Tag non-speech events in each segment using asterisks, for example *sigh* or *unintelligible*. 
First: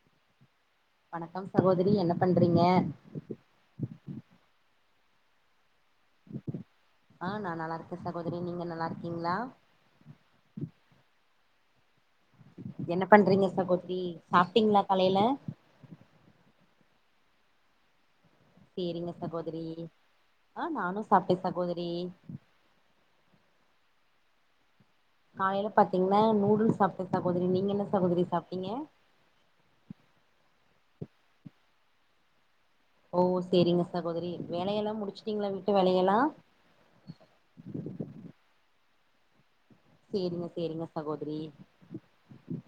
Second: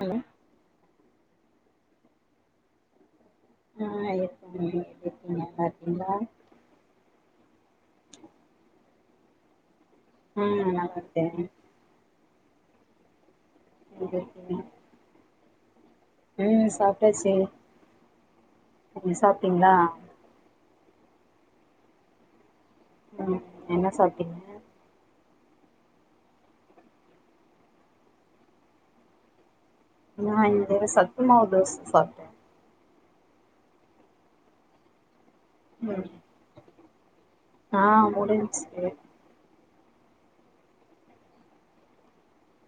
hello வணக்கம் சகோதரி என்ன பண்றீங்க ஆ இருக்கங்க நீங்க எப்டி இருக்கீங்க நல்லார்க்கீங்ளா ஆ நா நல்லா இருக்க சகோதரி நீங்க நல்லாருக்கீங்ளா ம் நல்லாருக்கே என்ன பண்றீங்க சகோதரி எப்டி இருக்கீங்க சாப்ட்டீங்ளா கலையில ம் சாப்ட்டாச்சி செரிங்க சகோதரி ஆ நானு சாப்ட்ட சகோதரி ம் என்ன சாப்ட்டீங்க காலைல பாத்தீங்னா நூடுல்ஸ் சாப்ட்ட சகோதரி நீங்க என்ன சகோதரி சாப்ட்டீங்க நா இந்த சத்தமாவு தோச சாப்ட்ட ஓ செரிங்க சகோதரி வேலையெல்லா முடிச்ட்டீங்ளா வீட்டு ம் வேலையெல்லா ஆ முடிஞ்ச்சி சேரிங்க சேரிங்க சகோதிரி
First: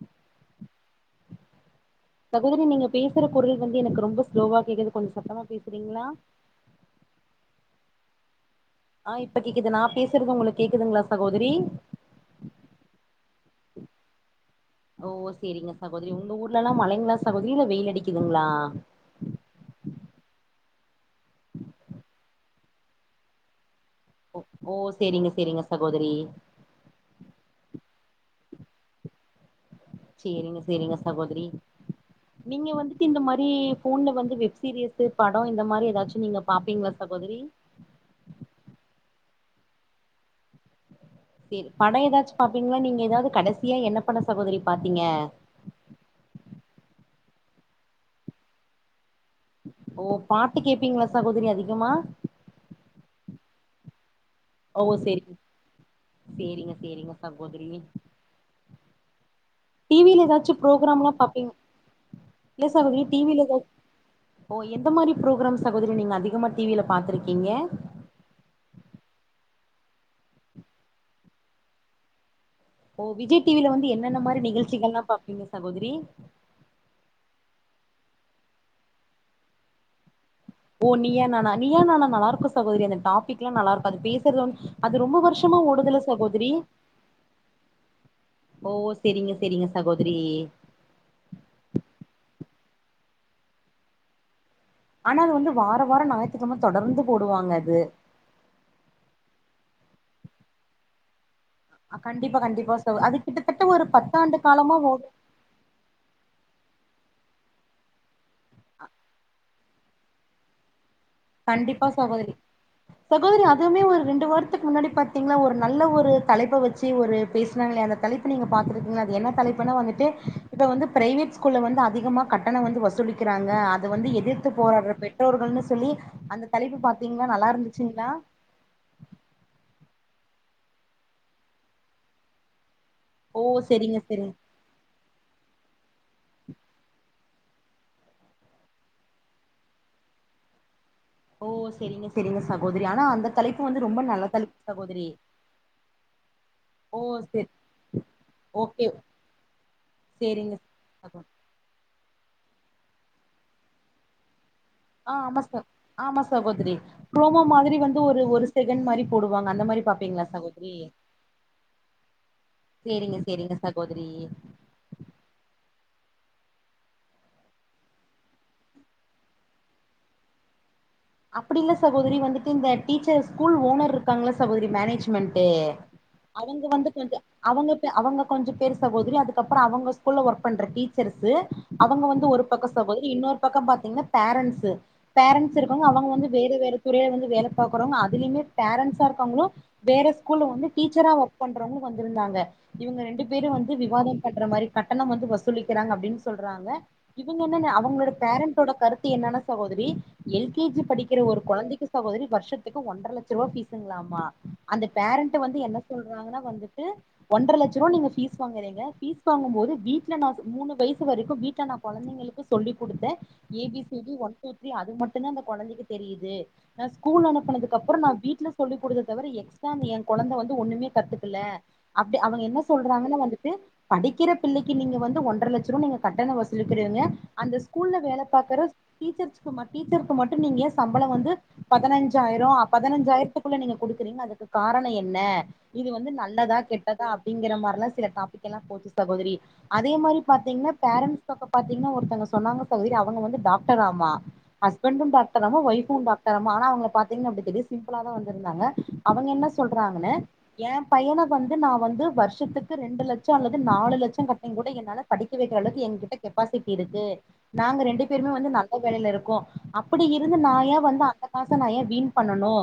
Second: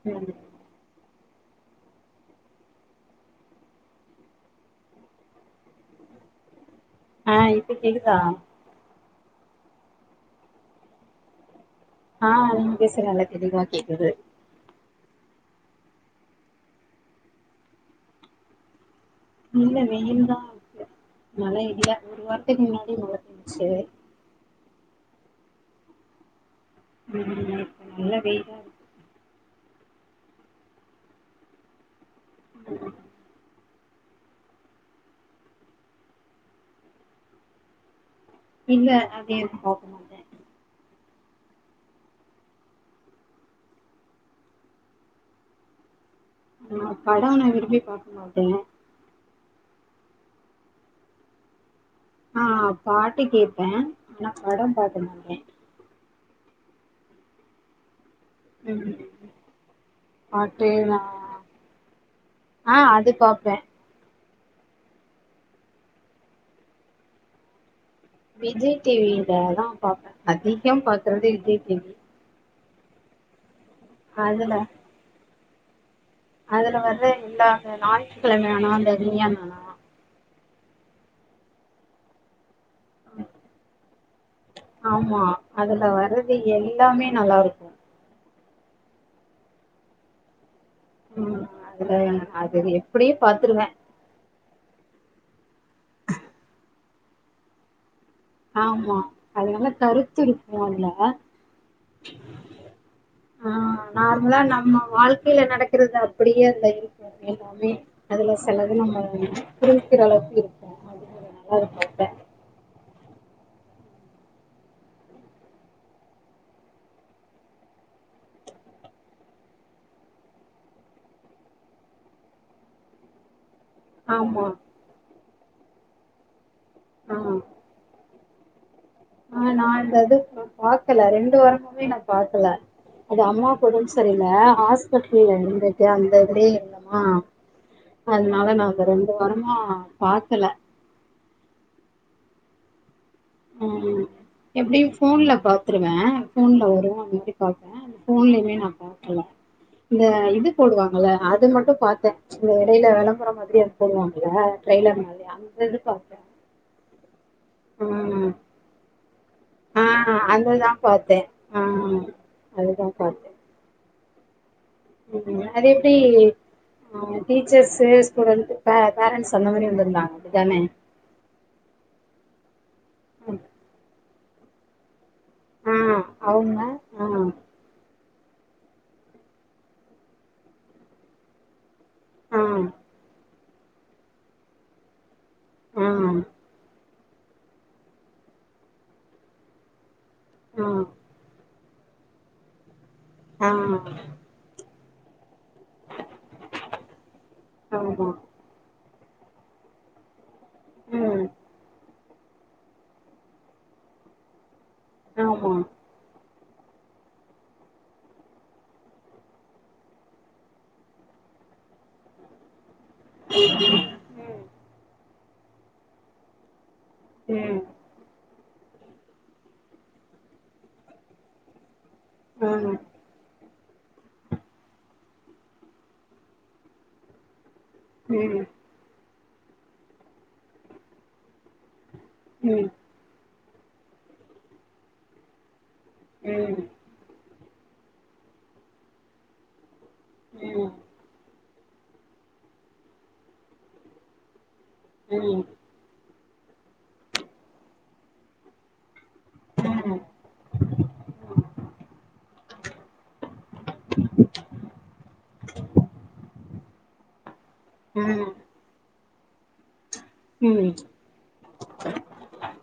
ம் சகோதரி நீங்க பேசற குரல் வந்து எனக்கு ரொம்ப ஸ்லோவா கேக்குது கொஞ்ச சத்தமா பேசுறீங்ளா ஆ இப்ப கேக்குதா ஆ இப்ப கேக்குது நா பேசறது உங்களுக்கு கேக்குதுங்ளா சகோதரி ஆ நீங்க பேசறத் நல்லா கேக்குது அதிகமா கேக்குது ஓ செரிங்க சகோதரி உங்க ஊர்ல எல்லா மழைங்ளா சகோதரி இல்ல வெயில் அடிக்குதுங்ளா இல்ல வெயில் தா இருக்கு மழ இல்ல ஒரு வாரத்துக்கு முன்னாடி மழ வந்துச்சு ஓ சேரிங்க சேரிங்க சகோதரி ம் இப்ப நல்ல வெயிலா இருக்கு சேரிங்க சேரிங்க சகோதரி நீங்க வந்துட்டு இந்த மாரி ஃபோன்ல வந்து வெப் சீரியஸு படோ இந்த மாரி ஏதாச்சு நீங்க பாப்பீங்ளா சகோதரி இல்ல அது எதும் பாக்க மாட்ட செரி பட ஏதாச்சு பாப்பீங்களா நீங்க ஏதாவது கடைசியா என்ன பட சகோதரி பாத்தீங்க ஆ படோ நா விரும்பி பாக்காமாட்டே ஓ பாட்டு கேப்பீங்களா சகோதரி அதிகமா ஆ ஆ பாட்டு கேப்ப என்ன படோ ஓ செரி செரிங்க செரிங்க சகோதரிங்க ம் டி வில ஏதாச்சும் பாட்டு நா ப்ரோக்ராம்லா பாப்பீங்க இல்ல ஆ சகோதரி அது டி வில பாப்பே ஏதா ஓ எந்த மாதிரி புரோகிராம் சகோதரி நீங்க அதிகமா டி வில பாத்ருக்கீங்க விஜய் டி வில தா பாப்பே அதிகம் பாக்குறது விஜய் டி வி ஓ விஜய் டிவில வந்து என்னென்ன மாரி அதுல நிகழ்ச்சிகள்லா பாப்பீங்க சகோதரி அதுல வர இல்ல அந்த ஞாயித்து கெழம ஆன அந்த நீயா நானா ஓ நீயா நானா நீயா நானா நல்லா இருக்கு சகோரி அந்த டாபிக்லா நல்லா இருக்கு அது பேசுறதல அது ரொம்ப ஆமா வருஷமா அதுல ஓடுதுல வர்றது சகோதரி எல்லாமே நல்லா இருக்கு ஓ செரிங்க செரிங்க சகோதரி ம் அதுல அது எப்டியே பாத்துருவ ஆனா அது வந்து வார வார ஞாயி்றுக்கெழம தொடர்ந்து போடுவாங்க அது ஆமா அது நல்ல கருத்து இருக்கும் அதுல ஆ கண்டிப்பா கண்டிப்பா சகோ அது கிட்டத்தட்ட ஒரு பத்தாண்டு காலமா ஓடு கயில நடக்கறது அப்டியே அந்த இருக்கு எல்லாமே அதுல செலது நம்ம புரிஞ்சுக்கற அளவுக்கு இருக்கு அது கொஞ்சம் நல்லா இருக்கு கண்டிப்பா அப்ப சகோதரி சகோதரி அதுவுமே ஒரு ரெண்டு வாரத்துக்கு முன்னாடி பாத்தீங்கல்லா ஒரு நல்ல ஒரு தலைப்ப வச்சு ஒரு பேசினாங்கில்லையா அந்த தலைப் நீங்க பாத்ருப்பீங்க அது என்ன தலைப்பு வந்துட்டு இப்ப வந்து பிரைவேட்ஸ் ஸ்கூல்ல வந்து அதிகமாக கட்டணம் வந்து வசூலிக் கிறாங்க அத அது வந்து ஆமா எதிர்த்து போராடுற பெற்றோர்கள்னு சொல்லி அந்த தலைப்பு ஆ பாத்தீங்களா நல்லா இருந்துச்சுங்களா ஆ நா இந்தது பாக்கல ரெண்டு வாரமாவே நான் பாக்கல அது ஓ அம்மாக்கு கூடம்பு செரிங்க சரியில செரிங்க ஹாஸ்பிட்ல்ல இருந்திட்டு அந்த இதுலயே இருந்தமா அதனால நா அத ரெண்டு வாரமா பாக்கல ஓ செரிங்க செரிங்க சகோதரி ஆனா அந்த தலைப்பு வந்து ரொம்ப ம் நல்ல தலைப்பு எப்டியு சகோதரி போன்ல பாத்துருவே போன்ல வரு ஓ *unintelligible* செரி பாப்பே போன்லயுமே நா ஓகே பாக்கல இந்த இது செரிங்க போடுவாங்கல்ல சகோ அது மட்டு பாத்த இந்த இடையில விளம்பரம் மாரி அது போடுவாங்கள ட்ரைலர் ஆ மாரி ஆமா ச அந்த இது பாப்பா ஆமா சகோதரி புரோம மாதிரி வந்து ஒரு ஒரு செகண்ட் மாரி போடுவாங்க அந்த மாரி ஆ பாப்பீங்களா அதுதா சகோதரி பாத்தே ஆ அதுதா செரிங்க பாத்தே செரிங்க சகோதிரி அது எப்டி ஆ டீச்சர்ஸ்சு ஸ்டூடெண்ட்டு ப பேரண்ட்ஸ் அந்த மாரி வந்திருந்தாங்க தானே அப்டி இல்ல சகோதரி வந்துட்டு இந்த டீச்சர் ஸ்கூல் ஓனர் இருக்காங்ளா சகோதரி மேனேஜ் மென்ட்டு ஆ அவுங்க அவங்க வந்து ஆ கொஞ்ச அவங்க அவங்க கொஞ்ச பேரு சகோதரி அதுக்கப்ற அவங்க ஸ்கூல்ல ஒர்க் பண்ற டீச்சர்ஸு அவங்க வந்து ஆ ஒரு பக்க சகோதரி இன்னொரு பக்க பாத்தீங்ன்னா பேரண்ட்ஸு பேரண்ட்ஸ் இரு ஆ காங்க வந்து வேற வேற துறையில வந்து வேலை பாக்கறவங்க அதுலயுமே பேரன்ண்ட்ஸா இருக்கங்களு வேர ஸ்கூல்ல வந்து டீச்சரா ஒர்க் பண்றவங்களு வந்திருந்தாங்க இவங்க ரெண்டு பேரு ஆ வந்து ஆ விவாதம் பண் ன்ற மாரி கட்டணம் வந்து வஸ் லிக்கிறாங்க அப்டின் சொல்றாங்க இவங்க என்ன ஆமா அவங்களோட பேரண்டோட கருத்து என்னன்னா சகோதரி எல் கே ஜி படிக்கிற ம் ஒரு குழந்தைக்கு சகோதரி வருஷத்துக்கு ஒன்றர லட்ச ரூபா ஃபீஸுங்ளாமா அந்த பேரண்ட்டு ஆமா ம் ஆ ம் ம் வந்து ம் ம் ம் ம் ம் என்ன சொல்றாங்கன்னா வந்துட்டு ஒன்றர லட்சம் ரூபா நீங்க ஃபீஸ் வாங்குறீங்க பீஸ் வாங்கும் போது வீட்ல நா மூணு வயசு வரைக்கு வீட்ல ந குழந்தைங்களுக்குஸ் சொல்லிக் கொடுத்த A B C D one two three அது மட்டுதா அந்த குழந்தைக்கு தெரியுது நா ஸ்கூல் ம் ம் அனுப்புனதுக்கப்ற நா வீட்ல சொல்லிகுடுத்த தவிர எக்ஸ்டா என் குழந்தை வந்து ஒண்ணுமே கத்துக்கல அப்டி அவங்க என்ன சொல்றாங்கன்னு வந்துட்டு படிக்கிற பிள்ளைக்கு நீங்க வந்து ஒன்றர லட்சம் ரூவா நீங்க கட்டண வசூலிக்கிறீங்க அந்த ஸ்கூல்ல வேல பாக்ற டீச்சர்ஸ மட் டீச்சர்க்கு மட்டு நீங்க ஏ சம்பளம் வந்து பதினஞ்சாயிர பதினஞ்சாயிரத்துக்குள்ள நீங்க குடுக்குறீங்கு அதுக்கு காரண என்ன இது வந்து நல்லதா கெட்டதா அப்டிங்கிற மாரிலா சில டாபிக் எல்லா போச்சு சகோதரி அதே மாரி பாத்தீங்ன்னா பேரண்ட்ஸ் பக்க பாத்தீங்ன்னா ஒருத்தங்க சொன்னாங்க பாரு இரு அவங்க வந்து டாக்டர்ராமா ஹஸ்பண்டு டாக்டராமா ஒய்ஃபு டாக்டராம ஆனா அவங்கள பாத்தீங்கன்னா அப்டி தெரிய சிம்ப்ளா தா வந்திர்ந்தாங்க அவங்க என்ன சொல்றாங்கன்னு எ பையன வந்து நா வந்து வருஷத்துக் க்கு ரெண்டு லட்சோ அல்லது நாலு லட்சோ கட்டிங் கூட என்னால வைக்ற அளவுக்கு எங்கிட்ட கெப்பாசிட்டி இருக்கு நாங்க ரெண்டு பேருமே வந்து நல்ல வேலைல இருக்கோ அப்டி இருந்து நா ஏ வந்து அந்த காச நா வீண் பண்ணனு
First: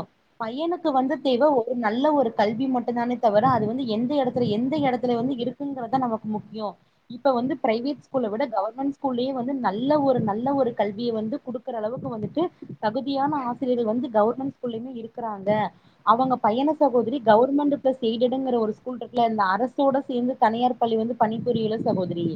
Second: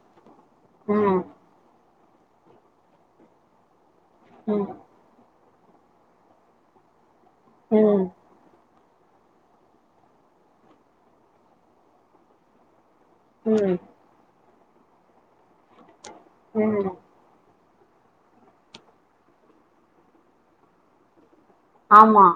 பையனுக்கு வந்து இப்ப எதோ நல்ல ஒரு கல்வி மட்டு தானே தவிர அது வந்து எந்த இடத்துல எந்த இடத் துல வந்து இருக்குங்கிறதா நமக்கு முக்கியோ இப்ப வந்து ப்ரைவேட் ஸ்கூல விட கவர்ன்மெண்ஸ் ஸ்கூல்லே வந்து நல்ல ஒரு நல்ல ஒரு கல்விய வந்து குடுக்கற அளவுக்கு வந்துட்டு தகுதியான ம் ம் ம் ஆசிரியர்கள் வந்து கவர்மெண்ட் ஸ்கூல்லயுமே இருக்குறாங்க அவங்க பையன ம் சகோதரி கவர்மெண்ட் ப்ளஸ் எய்டட் ங்ற ஒரு ஸ்கூல் இருக்குல இந்த அரசோட சேர்ந்து தனியார் பள்ளி வந்து பணிபுரியுல ஆமா சகோதரி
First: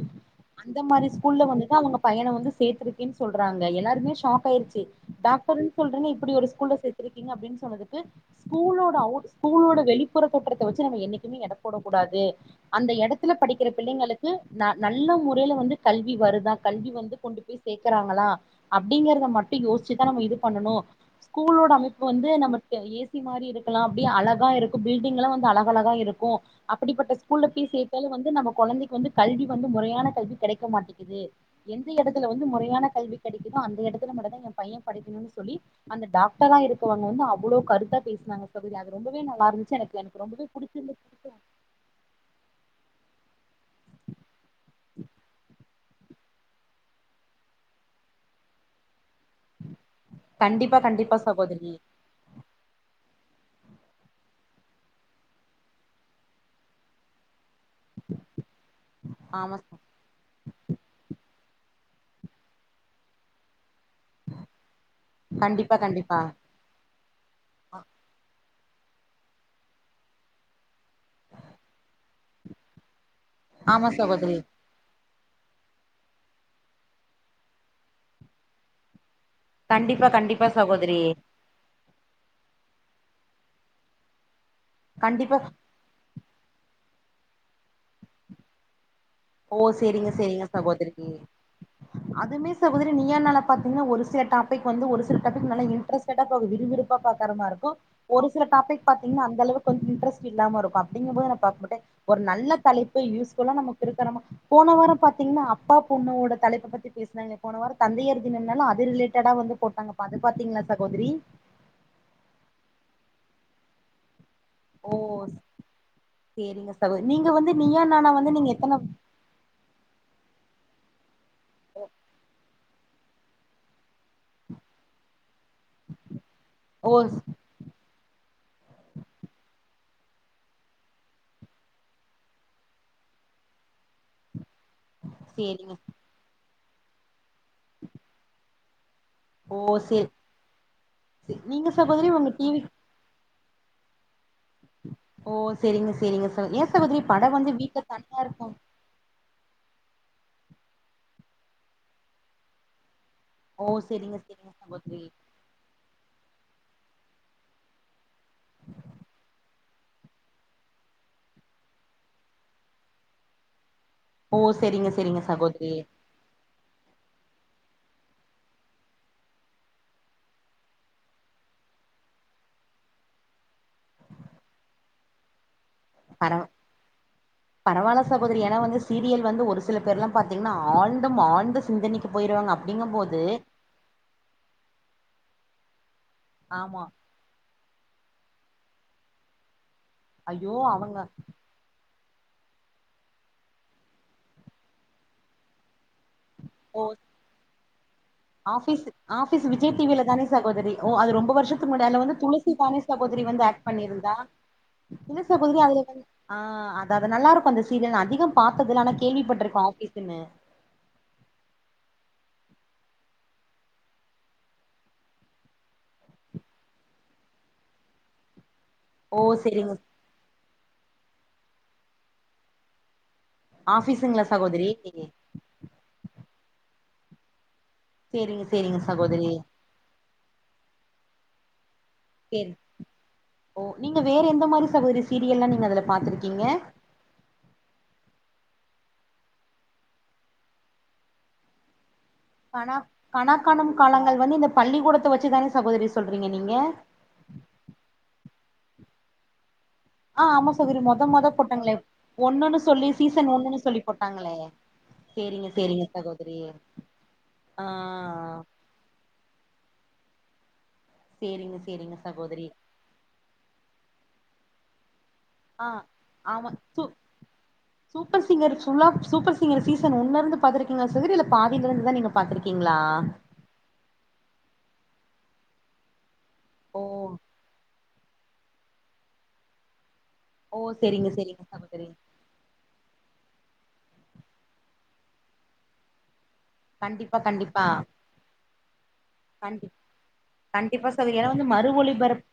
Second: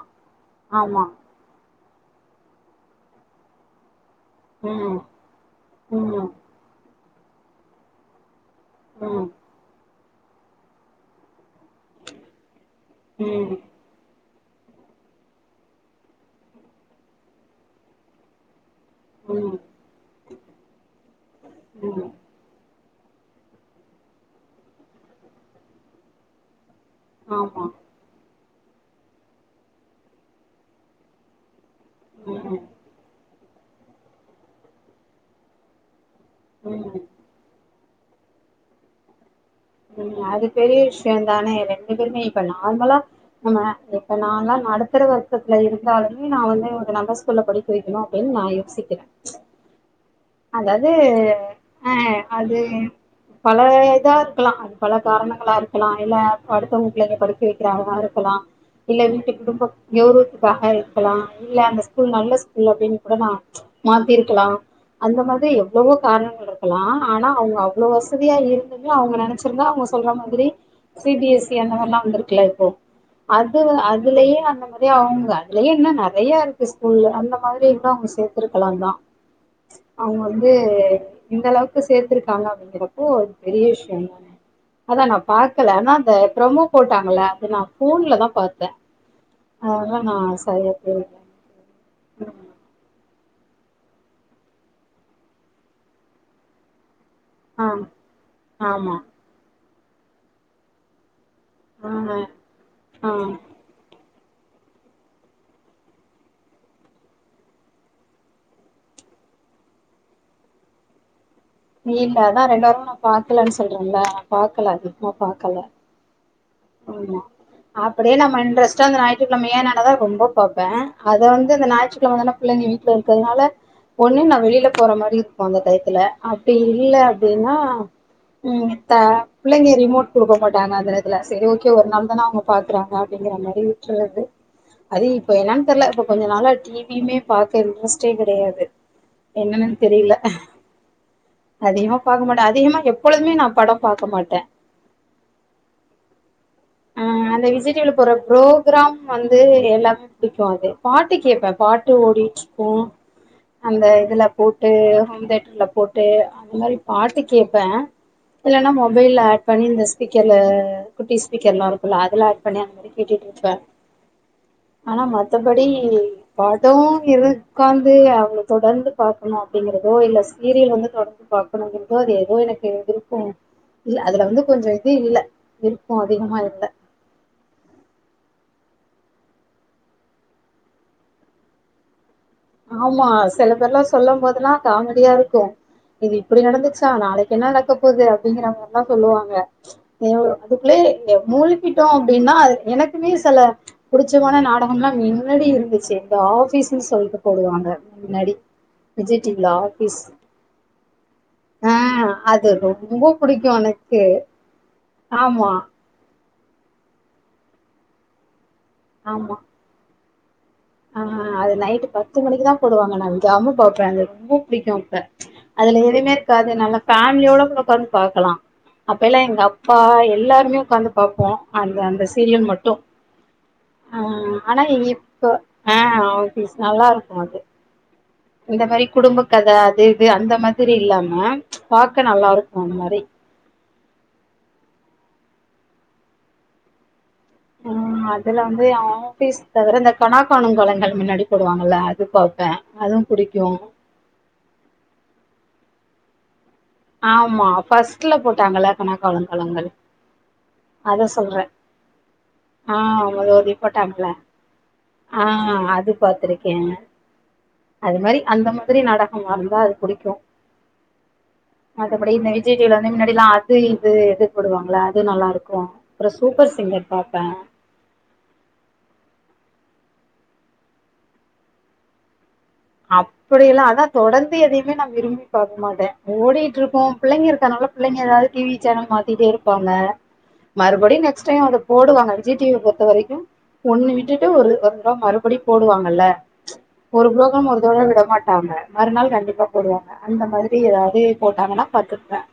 அந்த ஆமா மாரி ஸ்கூல்ல வந்துட்டு அவங்க பையன வந்து சேத்திருக்கேன் சொல்றாங்க எல்லாருமே ஷாக் ஆயிச்சு ம் ம் டாக் டர்னு கசொல்றீங்க ம் இப்டி ஒரு ஸ்கூல்ல சேத்திருக்கீங்க அப்டினு சொன்னதுக்கு ஸ்கூலோட ம் அவுட் ம் ஸ்கூலோட வெளிப்புற தோற்றத்த வச்சு நம்ம என்னைக்குமே எட போடக்கூடாது அந்த இடத்துல படிக்கிற பிள்ளைங்களுக்கு ந நல்ல முறையில வந்து கல்வி வருதா கல்வி வந்து கொண்டு போய் சேக்கறாங்களா அப்டிங்கறத மட்டு யோசிச்சுதா நம்ம இது பண்ணணு ஸ்கூலோட அமைப்பு ம் வந்து நமக்கு ஏசி மாரி இருக்கலா அப்டியே அழகா இருக்கு பில்டிங்லா வந்து அழக அழகா இரு க்கு அப்டிப்பட்ட ஸ்கூல்ல ஆமா பீஷ் ஏத்தாலு வந்து நம்ம குழந்தைக்கு வந்து கல்வி வந்து முறையான கல்வி கிடைக்க மாட்டேக்குது எந்த இடத்துல வந்து ம் முறையான கல்வி கிடைக்குதோ அந்த இடத்துல மட்டு தா எ பைய படிக்கணுனு சொல்லி அந்த டாக் பரா ம் இருக்கவங்க வந்து அவ்ளோ கருத்தா பேசினாங்க சகோதரி அது ரொம்பவே நல்லார்ந்துச்சு எனக்கு ம் எனக்கு அது ரொம்பவே பெரிய பிடிச்சிருந்துச்சு விஷயம் தானே ரெண்டு பேருமே இப்ப நார்மலா ஆமா இப்ப நான்ல்லாம் நடுத்தர வர்க்கத்துல இருந்தாலுமே நா வந்து ஒரு நல்ல ஸ்கூல்ல படிக் க்க வைக்கணு அப்டின் நா யோசிக்றே கண்டிப்பா அதாவது கண்டிப்பா சகோதரி ஆ அது பல இதா இரு க்கலா அது பல காரணங்களா இருக்கலா இல்ல அடுத்தவங்க பிளைங்க படிக்க வைக் க்க இருக்கலாம் இல்ல வீட்டு ஆமா குடும்ப கௌரவத்துக்காக இருக்கலா இல்ல அந்த ஸ்கூல் நல்ல ஸ்கூல் அப்டின் கூட நா மாத்திருக்கலாம் அந்த மாதிரி கண்டிப்பா எவ்வளவோ கண்டிப்பா காரணங்கள் இருக் க்கலாம் ஆனா அவங்க அவ்ளோ வசதியா இருந்துட்டு அவுங்க நினச்சிருந்தா அவங்க சொல்ற மாதிரி சி பி எஸ் சி அந்த மாதிரி எல்லாம் வந்திருக்கல இப்போ அது ஆமா சகோதரி அதுலயே அந்த மா ஏ அவுங்க அதுலயே இன்னோ நெறையா இருக்கு ஸ்கூல்ல அந்த மாதிரி கூட அவுங்க சேத்திருக்குலா தா கண்டிப்பா அவுங்க கண்டிப்பா வந்து சகோதரி இந்த அளவுக்கு சேத்திருக்காங்க அப்டிங்கிற அப்போ பெரிய விஷியோ தா அதா நா கண்டிப்பா பாக்கல ஆனா அத ப்ரமோ போட்டாங்களா அத நா ஃபோன்ல தா பாத்த ஓ செரிங்க செரிங்க சகோதரி அதுமே சகோதிரி நீயா நானா பாத்தீங்ன்னா ஒரு சில டாப்பிக் வந்து ஒரு சில டாப்பிக் நல்லா இன்ட்ரெஸ்ட்டட போது விறுவிறு ப்பா பாக்ற மார் ஆ இருக்கு ஒரு சில டாபிக் ஆமா பாத்தீங்ன்னா அந்த அளவு கொஞ்ச இன்ட்ரெஸ்ட் இல்லாம இருக்கு அப்டிங்கு போது பாக் மாட்டே ஆ ஒரு நல்ல தலைப்பு ஆ யூஸ்ஃபுல்லா நமக்கு இருக்கறமா போன வாரோ பாத்தீங்ன்னா அப்பா பொண்ணோட தலைப்ப பத்தி பேசினாங்க போன வாரோ தந்தையர் தினம்னால அது ரிலேட்டடா வந்து போட்டாங்கப்பா அது பாத்தீங்ளா சகோதிரி இல்ல அதா ரெண்டு வாரமா நா பாக்கலன்னு சொல்றேல்ல பாக்கல அதிகம்மா ஓ பாக்கல சேரிங்க சகோதரி ஆமா நீங்க வந்து நீயா நானா அப்டியே வந்து நம்ம நீங்க எத்தன இன்ட்ரெஸ்ட்டா அந்த ஞாய் ஞாயத்துக்கிழமனால தா ரொம்ப பாப்பே அத வந்து இந்த ஞாற்றுக்கிழமதான பிள்ளைங்க வீட்ல இருக்கறதுனால ஒண்ணு நா வெளியில போற மாதிரி இருக்கு அந்த டையத்துல அப்டி ஓ இல்ல அப்டின்னா ம் த பிள்ளிங்க ரிமோட் குடுக்க மாட்டாங்க அந்த நேரத்துல சரி ஓகே ஒரு நாள் தான அவுங்க பாக்குறாங்க அப்டிங்கிறமேரி விட்டுறது அது இப்ப என்னான்னு சேரிங்க தெர்ல இப்ப கொஞ்ச நாளா டி வியுமே பாக்க இன்ட்ரெஸ்ட்டே கெடையாது ஓ என்னன்னன்னு சேரி தெரியில சே நீங்க அதிகமா சகோதரி பாக்க உங்க மாட்டே டிவி அதிகமா எப் பொழுதுமே நா படோ பாக்க மாட்ட ஓ செரிங்க செரிங்க சகோ ஏ சகோதிரி படோ வந்து வீட்ல தனியா இருக்குபோது க்ராம் வந்து எல்லாமே பிடிக்கு அது பாட்டு கேப்ப பாட்டு ஓடிட்டு இருக்கு ஓ அந்த சேரிங்க இதுல சேரிங்க போட்டு சகோதரி ஹோம் தேட்டர்ல போட்டு அந்த மாரி பாட்டு கேப்ப இல்லைன்னா மொபைலில் ஆட் பண்ணி இந்த ஸ்பீக்கர்ல குட்டி ஸ்பீக்கர்ல்லா இருக்குல அதுல அட் பண்ணி அந்த மேரி கேட்டுருப்பே ஓ சேரிங்க ஆனா சேரிங்க மத்தபடி சகோதரி பாடோ இருக்காந்து அவ்ளோ தொடர்ந்து பாக்குனு அப்டிங்கிறதோ இல்ல சீரியல் வந்து தொடர்ந் து பாக்குணுங்கிறதோ அது ஏதோ எனக்கு விருப்போ இல்ல அதுல வந்து கொஞ்சோ இது இல்ல விருப்போ அதிகமா இல்ல பரவால சகோதிரி ஏனா வந்து சீரியல் வந்து ஒரு சில பேர்ல்லா பாத்தீங்கன்னா ஆழ்தம் ஆழ்ந்த சிந்தனைக்கி போயிருவாங்க அப்டிங்கும் ஆமா போது சில பேர்லா சொல்ல போதுயெல்லா காமெடியா இருக்கு இது இப்டி ஆமா நடந்துச்சா நாளைக்கு என்ன நடக்க போது அப்டிங்கிற மாரில்லா சொல்லுவாங்க எவ்ளோ ஐயோ அதுக்குளே அவங்க இங்க மூலிக் க்கிட்டோ அப்டின்னா எனக்குமே சில பிடிச்சமான நாடகோல்லா மின்னாடி இருந்துச்சு த ஆஃபீஸ்ன்னு சொல்ட்டு போடுவாங்க முன்னாடி ஆஃபீஸ் விஜய் ஆஃபீஸு டிவில விஜய் டி ஆபீஸ் வில தானே சகோதிரி ஓ அது ரொம்ப வருஷோ த்துக்கு ஆ முன்னாடி அதுல வந்து அது துளசி தான ரொம்ப சகோதிரி வந்து புடிக்கு ஆக்ட் எனக்கு பண்ணிருந்தா இல்ல ஆமா சகோதரி அதுல வந்து ஆ அதா அதா நல்லா இருக்கு சீரியல்ன் அதிகோ பாத்ததுல ஆனா ஆமா கேள்விபட்ருக்க ஆஃபீஸ்ன்னு ஆ அது நைட்டு பத்து மணிக்கு தா போடுவாங்க நா விடாம பாப்ப அது ரொம்ப பிடிக்கு அப்ப அதுல எதுவுமே இருக்காது நல்லா பேமிலியோட கூட உக்காந்து பாக்கலா அப்பெல்லா ஓ எங்க செரிங்க அப்பா எல்லாருமே உக்காந்து பாப்போ அந்த அந்த சீரியல் மட்டு ஆ ஆபீஸுங்களா ஆனா சகோதரி இப்ப ஆ ஆஃபீஸ் நல்லா இருக்கு அது சேரிங்க இந்த சேரிங்க மேரி குடும்ப சகோதரி கத அது இது அந்த மாதிரி இல்லாம பாக்க நல்லா சேரி இருக்கு அந்த மாரி ஓ நீங்க வேற எந்த சகோதிரி சீரியெல்லா நீங்க அதுல பாத்துருக்கீங்க ஆ அதுல வந்து ஆஃபீஸ் தவிர இந்த கணாக்காணு காளங்கள் மின்னாடி போடுவாங்கல்ல அது பாப்பே கனா அதுவு புடிக்கு கனாக்கானு காலங்கள் வந்து இந்த பள்ளிக்கூடத்த வச்சு தானே சகோதிரி சொல்றீங்க நீங்க ஆம்மா ஃப்ர்ஸ்ட்ல போட்டாங்கள்ல கனா காணு காலங்கள் ஆ ஆமா சகோதரி அத மொத மொத சொல்றே போட்டாங்களே ஒண்ணுன்னு ஆ சொல்லி சீசன் முழுவதி ஒண்ணுன்னு சொல்லி போட்டாங்கல்ல போட்டாங்களே ஆ சேரிங்க சேரிங்க அது சகோதரி பாத்துருக்கே ஆ அது மாரி அந்த மா திரி நாடகமா இருந்தா அது புடிக்கு சேரிங்க சேரிங்க சகோதரி முன்னாடில்லா அது இது எது போடுவாங்களா அது நல்லா இருக்கு ஆ அப்பறோ ஆமா சூப்பர் சு சிங்கர் பாப்பே சூப்பர் சிங்கர் ஃபுல்லா சூப்பர்ங்கர் சீசன் ஒன்ல இருந்து பாத்திருக்கீங்களா சகோதரி இல்ல பாதில இருந்துதா நீங்க பாத்துருக்கீங்களா இப்டியெல்லா அதா தொடந்து எதயுமே நா விரும்பி பாக்க மாட்டே ஓடிட்டு ஓ இருக்கு புள்ளைங்க இருக்கனால புள்ளைங்க ஏதாவது டிவி சேனல் மாத்திட்டே இருப்பாங்க ஓ மறுபடியு செரிங்க நெக்ஸ்ட் செரிங்க டைம் அத சகோதரி போடுவாங்களே ஜி டிவி பொறுத்த வரைக்கு ஒண்ணு விட்டுட்டு ஒரு த ஒரு தரவ மறுபடியு போடுவாங்கல்ல கண்டிப்பா கண்டிப் இதோட விட மாட்டாங்க மறுநாள் கண்டிப்பா கண்டி போடுவாங்க அந்த மாதிரி கண்டிப்பா ஏதாவது சகோதரி ஏன்னா வந்து போட்டாங்கன்னா மறு பாத்துப்பே ஒளிபரப்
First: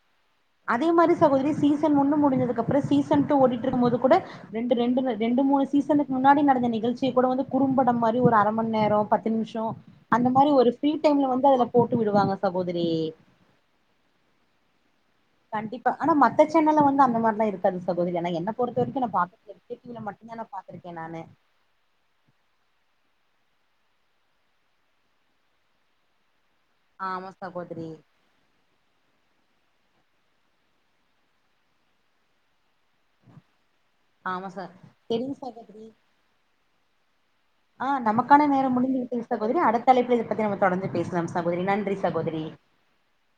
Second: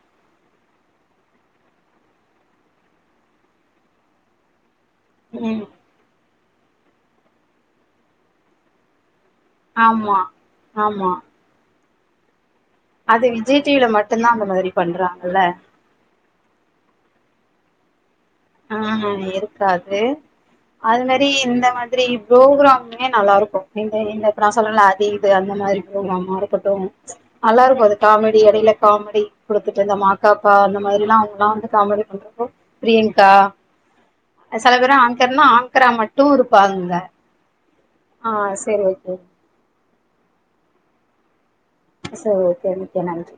அதே மாரி சகோதரி சீசன் ஒன்னு முடிஞ்சதுக்குப்பறோ சீசன் டூ ஓடிட்டு இருக்கும் போது கூட ரெண்டு ரெண்டு ரெண்டு ம் மூணு சீசனுக்கு முன்னாடி நடந்த நிகழ்ச்சிய கூட வந்து குறும்படம் மாரி ஒரு அர மணி நேரோ பத்து நிம் ஷோ ஆமா அந்த மாரி ஒரு ஃப்ரீ ஆமா டைம்ல வந்து அதுல போட்டு விடுவாங்க சகோதரி அது விஜய் டிவில மட்டுந்தா அந்தமாரி பண்றாங்கல்ல கண்டிப்பா ஆனா மத்த சேனல்ல வந்து அந்த மாரில்லா இருக்காது சகோதரி ஆனா என்ன ஆ பொறுத்த வரைக்கு நா பாத்தது விஜய் இருக்காது டிவில மட்டுந்தா நா பாத்திருக்கே அது நானு மாரி இந்த மாதிரி ப்ரோக்ராம்மே நல்லா இருக்கு இந்த இந்த இப்ப நா சொல்றேல்ல அது இது அந்த மாரி ப்ரோக்ராமா இரு க்கு ஆமா நல்லா இருக்கு சகோதரி அது காமெடி எடைல காமெடி குடுத்துட்டு இந்த மா கா பா அந்த மாரில்லா அவங்கல்லா வந்து காமெடி பண்றப்போ பிரியங் கா ஆமா ச செல பேரு செரிங்க ஆங்க்கர்ன்னா சகோதரி ஆங்க்கரா மட்டு இருப்பாங்கங்க ஆ நமக்கான நேரம் முடிந்து விட்டது சகோதரி அடுத்த அழைப்புல இத பத்தி நம்ம தொடர்ந்து பேசலாம் சகோதரி நன்றி சகோதரி மிக்க நன்றி